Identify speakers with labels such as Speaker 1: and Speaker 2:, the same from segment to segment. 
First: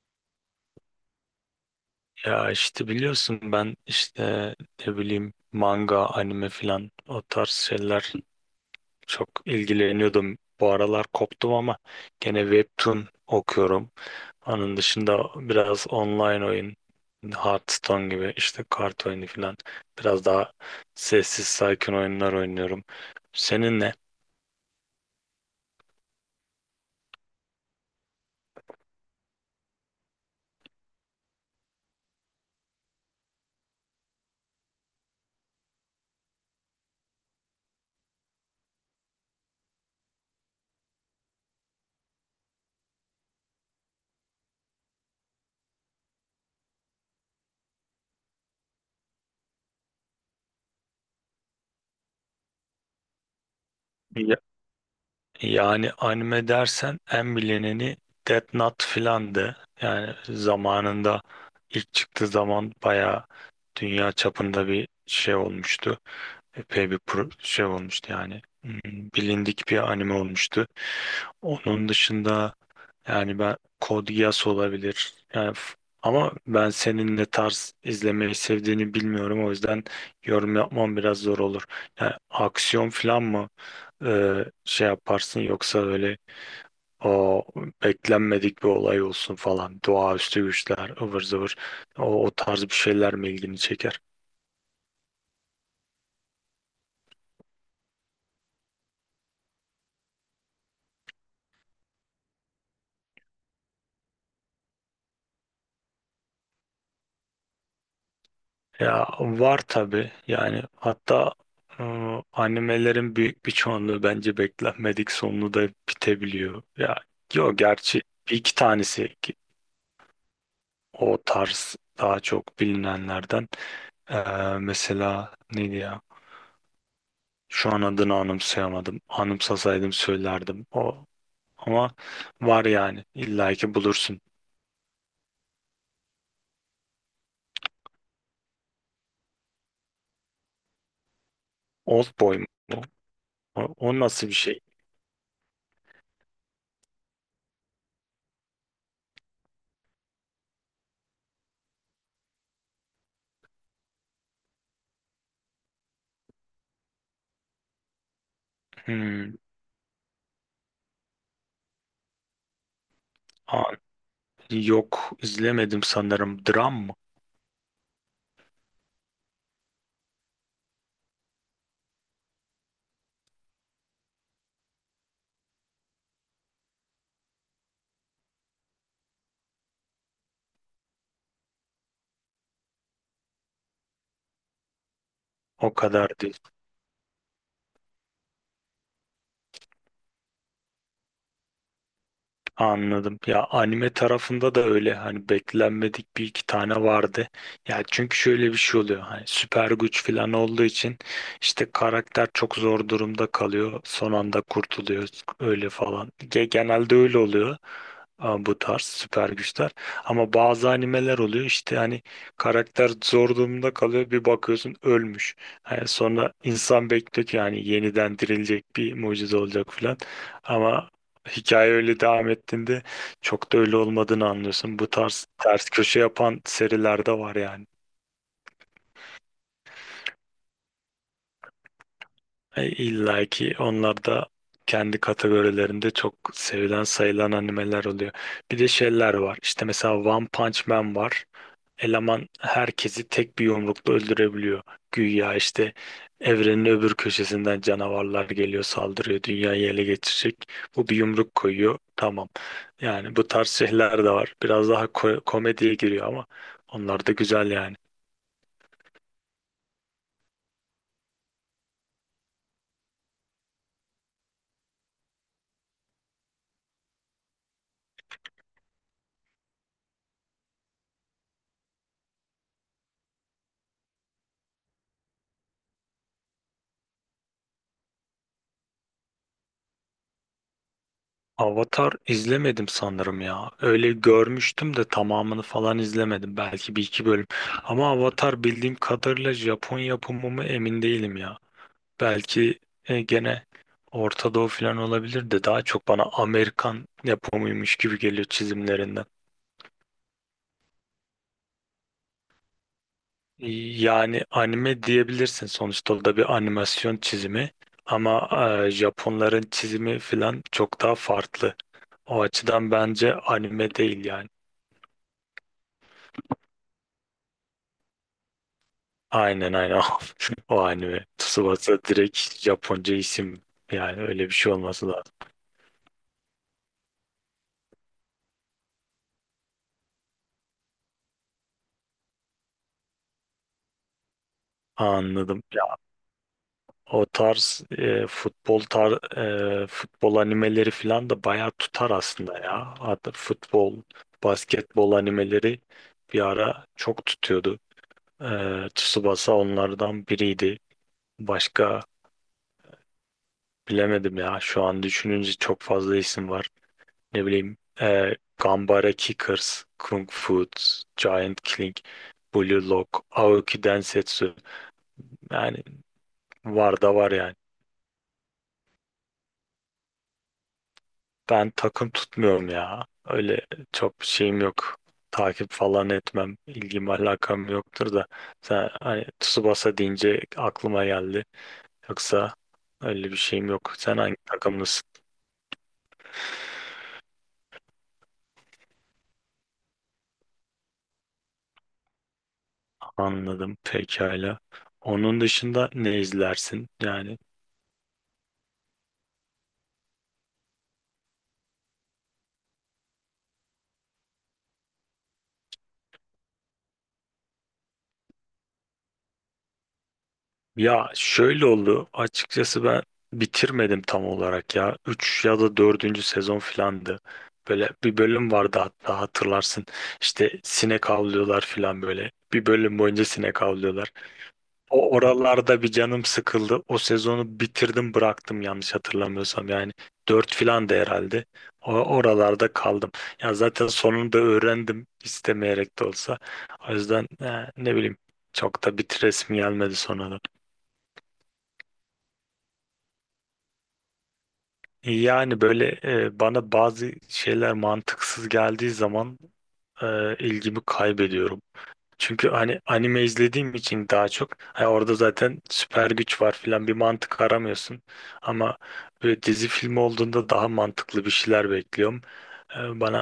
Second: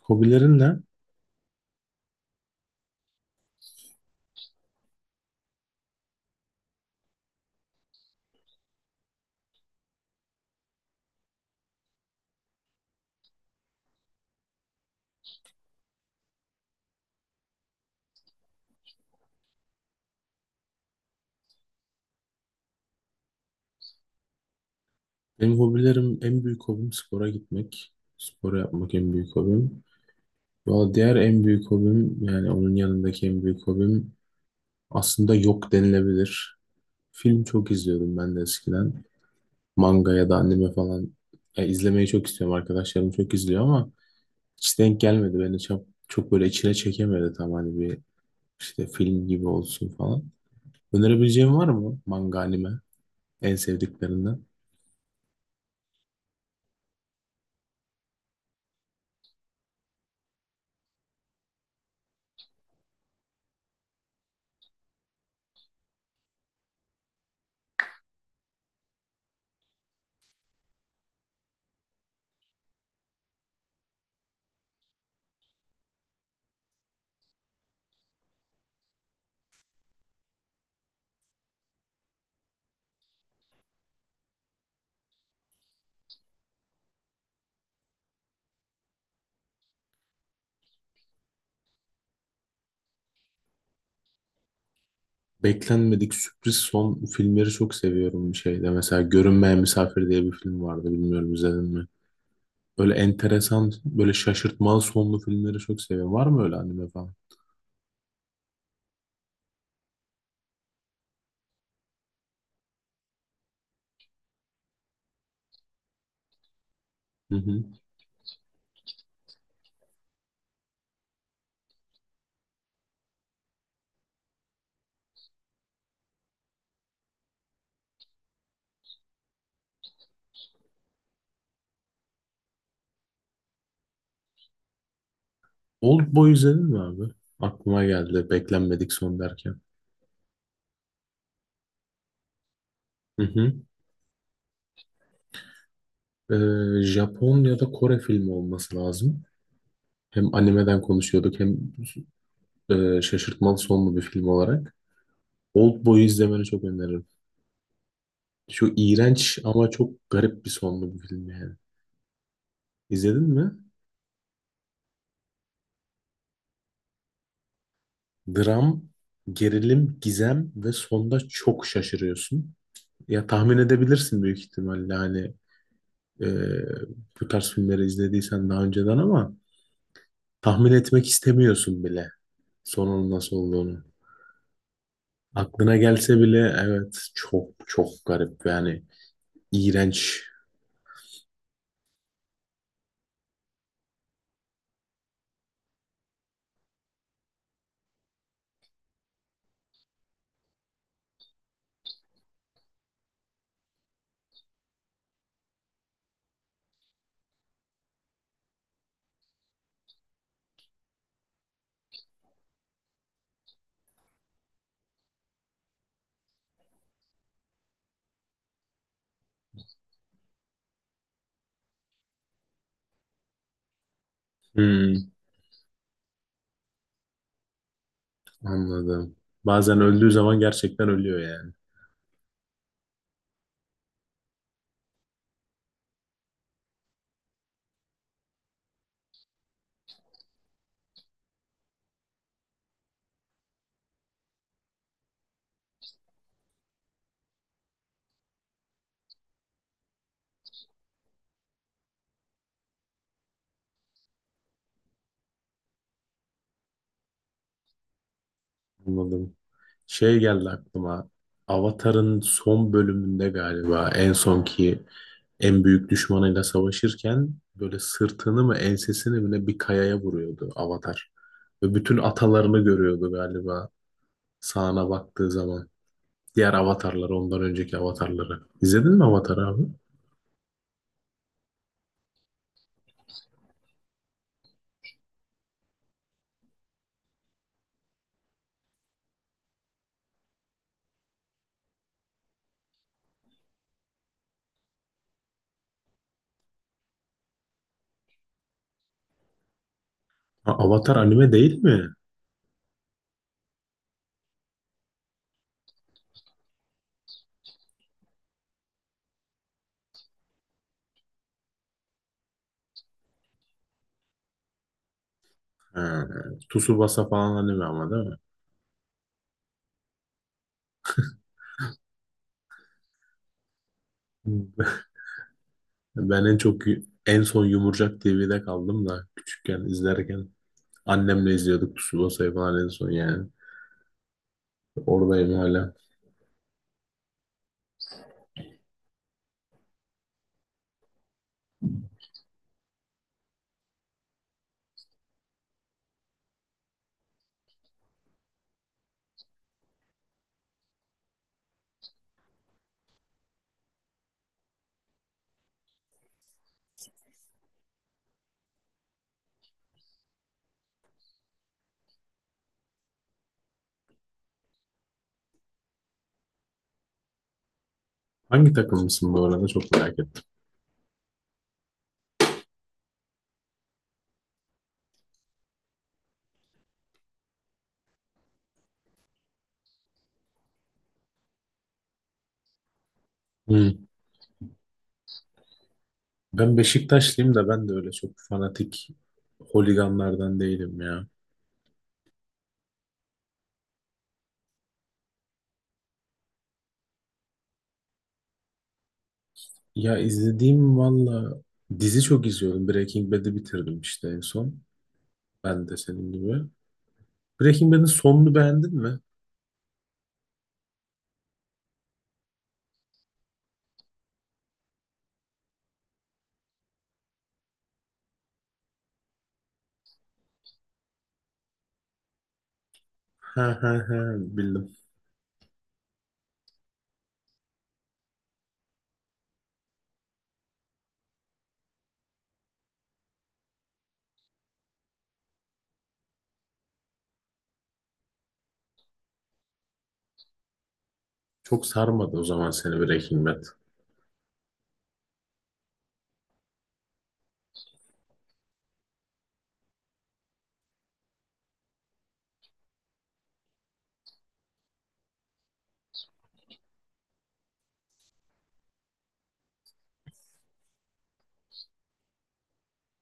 Speaker 1: Hobilerin ne?
Speaker 2: Ya işte biliyorsun ben işte ne bileyim manga, anime filan o tarz şeyler çok ilgileniyordum. Bu aralar koptum ama gene webtoon okuyorum. Onun dışında biraz online oyun, Hearthstone gibi işte kart oyunu filan biraz daha sessiz sakin oyunlar oynuyorum. Senin ne?
Speaker 1: Benim hobilerim en büyük hobim spora gitmek. Spor yapmak en büyük hobim. Valla diğer en büyük hobim, yani onun yanındaki en büyük hobim aslında yok denilebilir. Film çok izliyordum ben de eskiden. Manga ya da anime falan ya izlemeyi çok istiyorum. Arkadaşlarım çok izliyor ama hiç denk gelmedi. Beni çok böyle içine çekemedi tam, hani bir işte film gibi olsun falan. Önerebileceğin var mı, manga anime en sevdiklerinden?
Speaker 2: Yani anime dersen en bilineni Death Note filandı. Yani zamanında ilk çıktığı zaman bayağı dünya çapında bir şey olmuştu. Epey bir şey olmuştu yani. Bilindik bir anime olmuştu. Onun dışında yani ben Code Geass olabilir. Yani ama ben senin ne tarz izlemeyi sevdiğini bilmiyorum. O yüzden yorum yapmam biraz zor olur. Yani aksiyon falan mı? Şey yaparsın yoksa öyle o beklenmedik bir olay olsun falan, doğaüstü güçler ıvır zıvır, o tarz bir şeyler mi ilgini çeker?
Speaker 1: Beklenmedik sürpriz son filmleri çok seviyorum bir şeyde. Mesela Görünmeyen Misafir diye bir film vardı. Bilmiyorum, izledin mi? Böyle enteresan, böyle şaşırtmalı sonlu filmleri çok seviyorum. Var mı öyle anime falan?
Speaker 2: Ya var tabii yani, hatta e, animelerin büyük bir çoğunluğu bence beklenmedik sonlu da bitebiliyor. Ya
Speaker 1: Hı
Speaker 2: yok
Speaker 1: hı.
Speaker 2: gerçi bir iki tanesi ki, o tarz daha çok bilinenlerden. E, Mesela neydi ya? Şu an adını anımsayamadım. Anımsasaydım söylerdim. Ama var yani. İlla ki bulursun.
Speaker 1: Old Boy izledin mi abi? Aklıma geldi beklenmedik son derken.
Speaker 2: Old Boy mu?
Speaker 1: Hı hı.
Speaker 2: O nasıl bir şey?
Speaker 1: Japon ya da Kore filmi olması lazım. Hem animeden konuşuyorduk hem şaşırtmalı sonlu bir film olarak. Old Boy'u izlemeni çok öneririm. Şu
Speaker 2: Hmm,
Speaker 1: iğrenç ama çok garip bir sonlu bir film yani. İzledin mi?
Speaker 2: aa, Yok, izlemedim sanırım. Dram mı?
Speaker 1: Dram, gerilim, gizem ve sonda çok şaşırıyorsun. Ya tahmin edebilirsin büyük ihtimalle, hani e, bu tarz filmleri izlediysen daha önceden, ama tahmin etmek istemiyorsun bile sonunun nasıl olduğunu.
Speaker 2: O
Speaker 1: Aklına
Speaker 2: kadar
Speaker 1: gelse
Speaker 2: değil.
Speaker 1: bile evet, çok çok garip yani, iğrenç.
Speaker 2: Anladım. Ya anime tarafında da öyle hani, beklenmedik bir iki tane vardı. Ya çünkü şöyle bir şey oluyor. Hani süper güç falan olduğu için işte karakter çok zor durumda kalıyor, son anda kurtuluyor öyle falan. Genelde öyle oluyor. Bu tarz süper güçler. Ama bazı animeler oluyor işte hani, karakter zor durumda kalıyor, bir bakıyorsun ölmüş. Yani sonra insan bekliyor ki yani, yeniden dirilecek, bir mucize olacak falan. Ama hikaye öyle devam ettiğinde çok da öyle olmadığını anlıyorsun. Bu
Speaker 1: Hmm,
Speaker 2: tarz ters köşe yapan seriler de var yani.
Speaker 1: anladım. Bazen öldüğü zaman gerçekten ölüyor yani.
Speaker 2: İlla ki onlar da kendi kategorilerinde çok sevilen, sayılan animeler oluyor. Bir de şeyler var. İşte mesela One Punch Man var. Eleman herkesi tek bir yumrukla öldürebiliyor. Güya işte evrenin öbür köşesinden canavarlar geliyor, saldırıyor, dünyayı ele geçirecek. Bu bir yumruk koyuyor. Tamam. Yani bu tarz şeyler de var. Biraz daha komediye giriyor ama onlar da güzel yani.
Speaker 1: Anladım. Şey geldi aklıma. Avatar'ın son bölümünde galiba en sonki en büyük düşmanıyla savaşırken böyle sırtını mı ensesini mi ne, bir kayaya vuruyordu Avatar. Ve bütün atalarını görüyordu galiba sağına baktığı zaman. Diğer avatarları, ondan önceki avatarları. İzledin mi Avatar abi?
Speaker 2: Avatar izlemedim sanırım ya. Öyle görmüştüm de tamamını falan izlemedim. Belki bir iki bölüm. Ama Avatar bildiğim kadarıyla Japon yapımı mı, emin değilim ya. Belki gene Orta Doğu falan olabilir de, daha çok bana Amerikan yapımıymış gibi geliyor çizimlerinden.
Speaker 1: Ha, Avatar anime değil mi?
Speaker 2: Yani anime diyebilirsin, sonuçta o da bir animasyon çizimi. Ama Japonların çizimi falan çok daha farklı. O açıdan bence anime değil yani.
Speaker 1: Ha, Tsubasa falan anime ama, değil
Speaker 2: Aynen, aynen, o anime. Tsubasa direkt Japonca isim, yani öyle bir
Speaker 1: mi?
Speaker 2: şey olması lazım.
Speaker 1: Ben en çok en son Yumurcak TV'de kaldım da küçükken izlerken. Annemle izliyorduk Tsubasa'yı falan en son yani. Oradayım
Speaker 2: Anladım.
Speaker 1: hala.
Speaker 2: O tarz futbol animeleri falan da bayağı tutar aslında ya. Hatta futbol, basketbol animeleri bir ara çok tutuyordu. Tsubasa onlardan biriydi. Başka bilemedim ya. Şu an düşününce çok fazla isim var. Ne bileyim Gambara Kickers, Kung Fu, Giant Killing, Blue Lock, Aoki Densetsu. Yani var da var yani.
Speaker 1: Hangi takımlısın bu arada, çok merak ettim.
Speaker 2: Ben takım tutmuyorum ya. Öyle çok şeyim yok. Takip falan etmem. İlgim alakam yoktur da. Sen hani Tsubasa deyince aklıma geldi. Yoksa öyle bir şeyim yok.
Speaker 1: Hı.
Speaker 2: Sen hangi takımlısın?
Speaker 1: Ben Beşiktaşlıyım da, ben de öyle çok fanatik holiganlardan değilim ya.
Speaker 2: Anladım. Pekala. Onun dışında ne izlersin? Yani,
Speaker 1: Ya izlediğim valla dizi çok izliyordum. Breaking Bad'i bitirdim işte en son. Ben de senin gibi. Breaking Bad'in sonunu beğendin mi?
Speaker 2: ya şöyle oldu. Açıkçası ben bitirmedim tam olarak ya. Üç ya da dördüncü sezon filandı. Böyle bir bölüm vardı, hatta hatırlarsın. İşte sinek avlıyorlar filan böyle. Bir bölüm boyunca sinek
Speaker 1: Ha ha
Speaker 2: avlıyorlar.
Speaker 1: ha, bildim.
Speaker 2: O oralarda bir canım sıkıldı. O sezonu bitirdim, bıraktım yanlış hatırlamıyorsam. Yani 4 filan da herhalde. O oralarda kaldım. Ya zaten sonunda öğrendim istemeyerek de olsa. O yüzden ne bileyim, çok da bitiresim gelmedi sonra.
Speaker 1: Çok sarmadı o zaman seni Breaking Bad.
Speaker 2: Yani böyle bana bazı şeyler mantıksız geldiği zaman ilgimi kaybediyorum. Çünkü hani anime izlediğim için daha çok, ha, orada zaten süper güç var filan, bir mantık aramıyorsun. Ama böyle dizi filmi olduğunda daha mantıklı bir şeyler bekliyorum. Bana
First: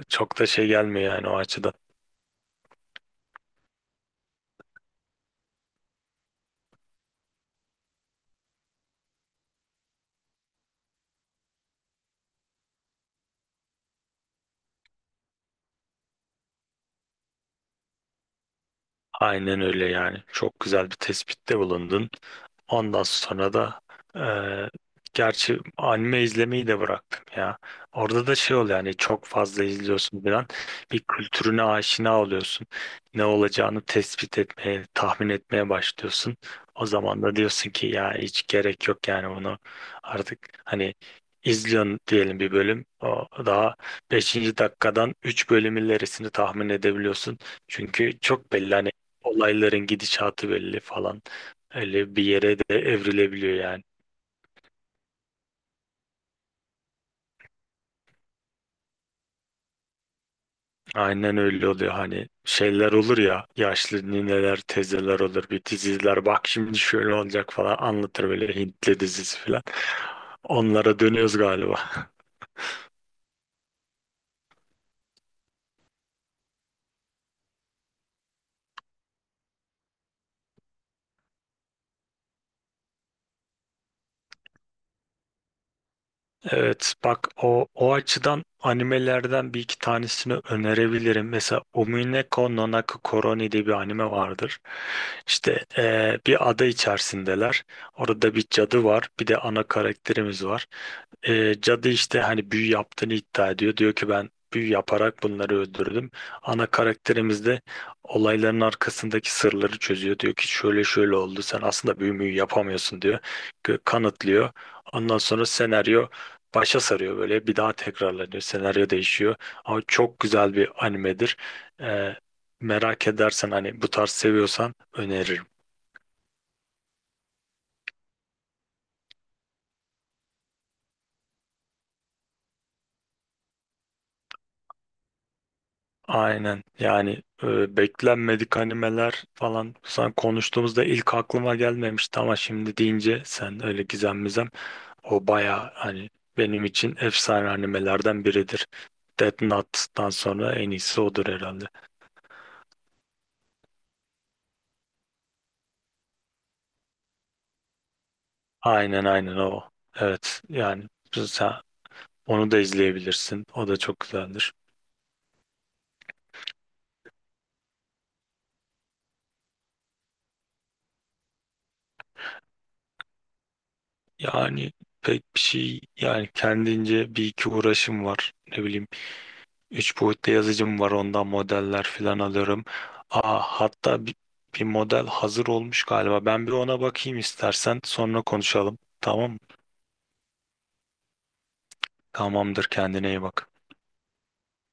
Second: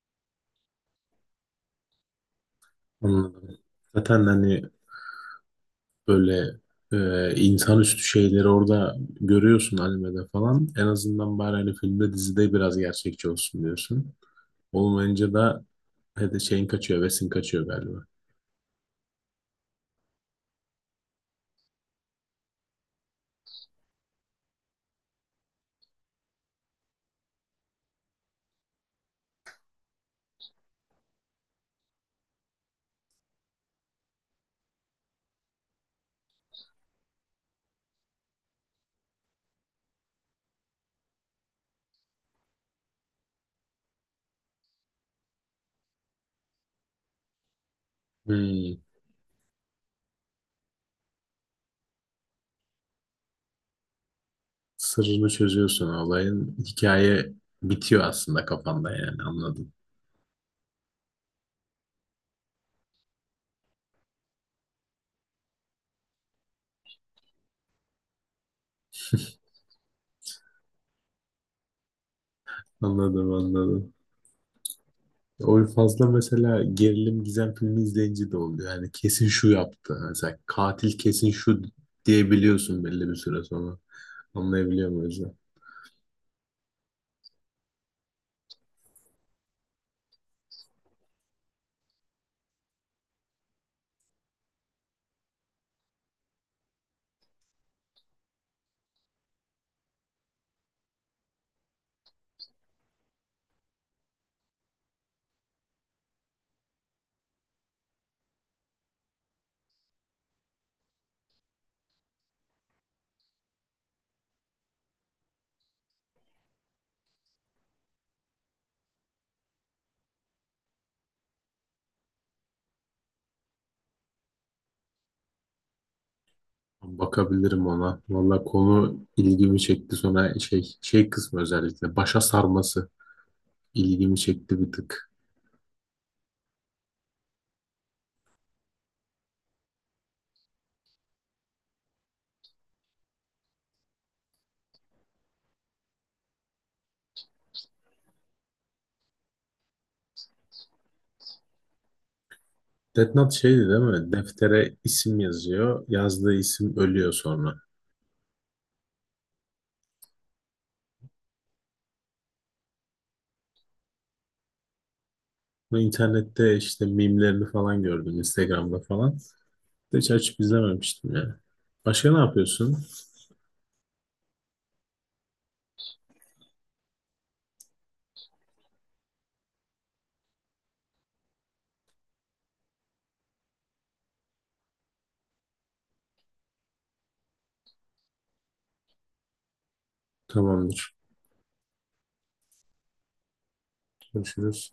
Speaker 2: çok da şey gelmiyor yani o açıdan.
Speaker 1: Anladım. Zaten hani böyle, insanüstü şeyleri orada görüyorsun animede falan. En azından bari hani filmde dizide biraz gerçekçi olsun diyorsun. Olmayınca da hadi şeyin kaçıyor, vesin kaçıyor galiba.
Speaker 2: Aynen öyle yani. Çok güzel bir tespitte bulundun. Ondan sonra da eee, gerçi anime izlemeyi de bıraktım ya. Orada da şey oluyor yani, çok fazla izliyorsun falan. Bir kültürüne aşina oluyorsun. Ne olacağını tespit etmeye, tahmin etmeye başlıyorsun. O zaman da diyorsun ki ya hiç gerek yok yani, bunu artık hani izliyorsun diyelim bir bölüm. O daha beşinci dakikadan 3 bölüm ilerisini tahmin edebiliyorsun. Çünkü çok belli
Speaker 1: Hmm.
Speaker 2: hani, olayların gidişatı belli falan. Öyle bir yere de evrilebiliyor yani.
Speaker 1: Sırrını çözüyorsun olayın. Hikaye bitiyor aslında kafanda, yani anladım.
Speaker 2: Aynen öyle oluyor, hani şeyler olur ya, yaşlı nineler teyzeler olur bir, diziler bak şimdi şöyle olacak falan anlatır, böyle Hintli dizisi falan. Onlara dönüyoruz galiba.
Speaker 1: Anladım, anladım. O fazla mesela gerilim gizem filmi izleyince de oluyor. Yani kesin şu yaptı. Mesela katil kesin şu diyebiliyorsun belli bir süre sonra. Anlayabiliyor muyuz?
Speaker 2: Evet bak, o açıdan animelerden bir iki tanesini önerebilirim. Mesela Umineko no Koroni diye bir anime vardır. İşte bir ada içerisindeler. Orada bir cadı var. Bir de ana karakterimiz var. Cadı işte hani büyü yaptığını iddia ediyor. Diyor ki ben büyü yaparak bunları öldürdüm. Ana karakterimiz de olayların arkasındaki sırları çözüyor. Diyor ki şöyle şöyle oldu. Sen aslında büyü müyü yapamıyorsun diyor. Kanıtlıyor. Ondan sonra senaryo başa sarıyor, böyle bir daha tekrarlanıyor, senaryo değişiyor, ama çok güzel bir animedir. Ee, merak edersen hani bu tarz seviyorsan öneririm.
Speaker 1: Bakabilirim ona. Valla konu ilgimi çekti, sonra şey kısmı, özellikle başa sarması ilgimi çekti bir tık.
Speaker 2: Aynen yani, beklenmedik animeler falan sen konuştuğumuzda ilk aklıma gelmemişti ama şimdi deyince sen öyle gizem mizem, o baya hani benim için efsane animelerden biridir. Death Note'dan sonra en iyisi odur herhalde.
Speaker 1: Death Note şeydi değil mi? Deftere isim yazıyor. Yazdığı isim ölüyor sonra.
Speaker 2: Aynen, aynen o. Evet yani sen onu da izleyebilirsin. O da çok güzeldir.
Speaker 1: Bu internette işte mimlerini falan gördüm, Instagram'da falan. Hiç açıp izlememiştim yani. Başka ne yapıyorsun?
Speaker 2: Yani pek bir şey yani, kendince bir iki uğraşım var. Ne bileyim üç boyutlu yazıcım var, ondan modeller falan alıyorum. Hatta bir model hazır olmuş galiba. Ben bir ona bakayım istersen, sonra konuşalım. Tamam mı?
Speaker 1: Tamamdır.
Speaker 2: Tamamdır, kendine iyi bak.
Speaker 1: Görüşürüz.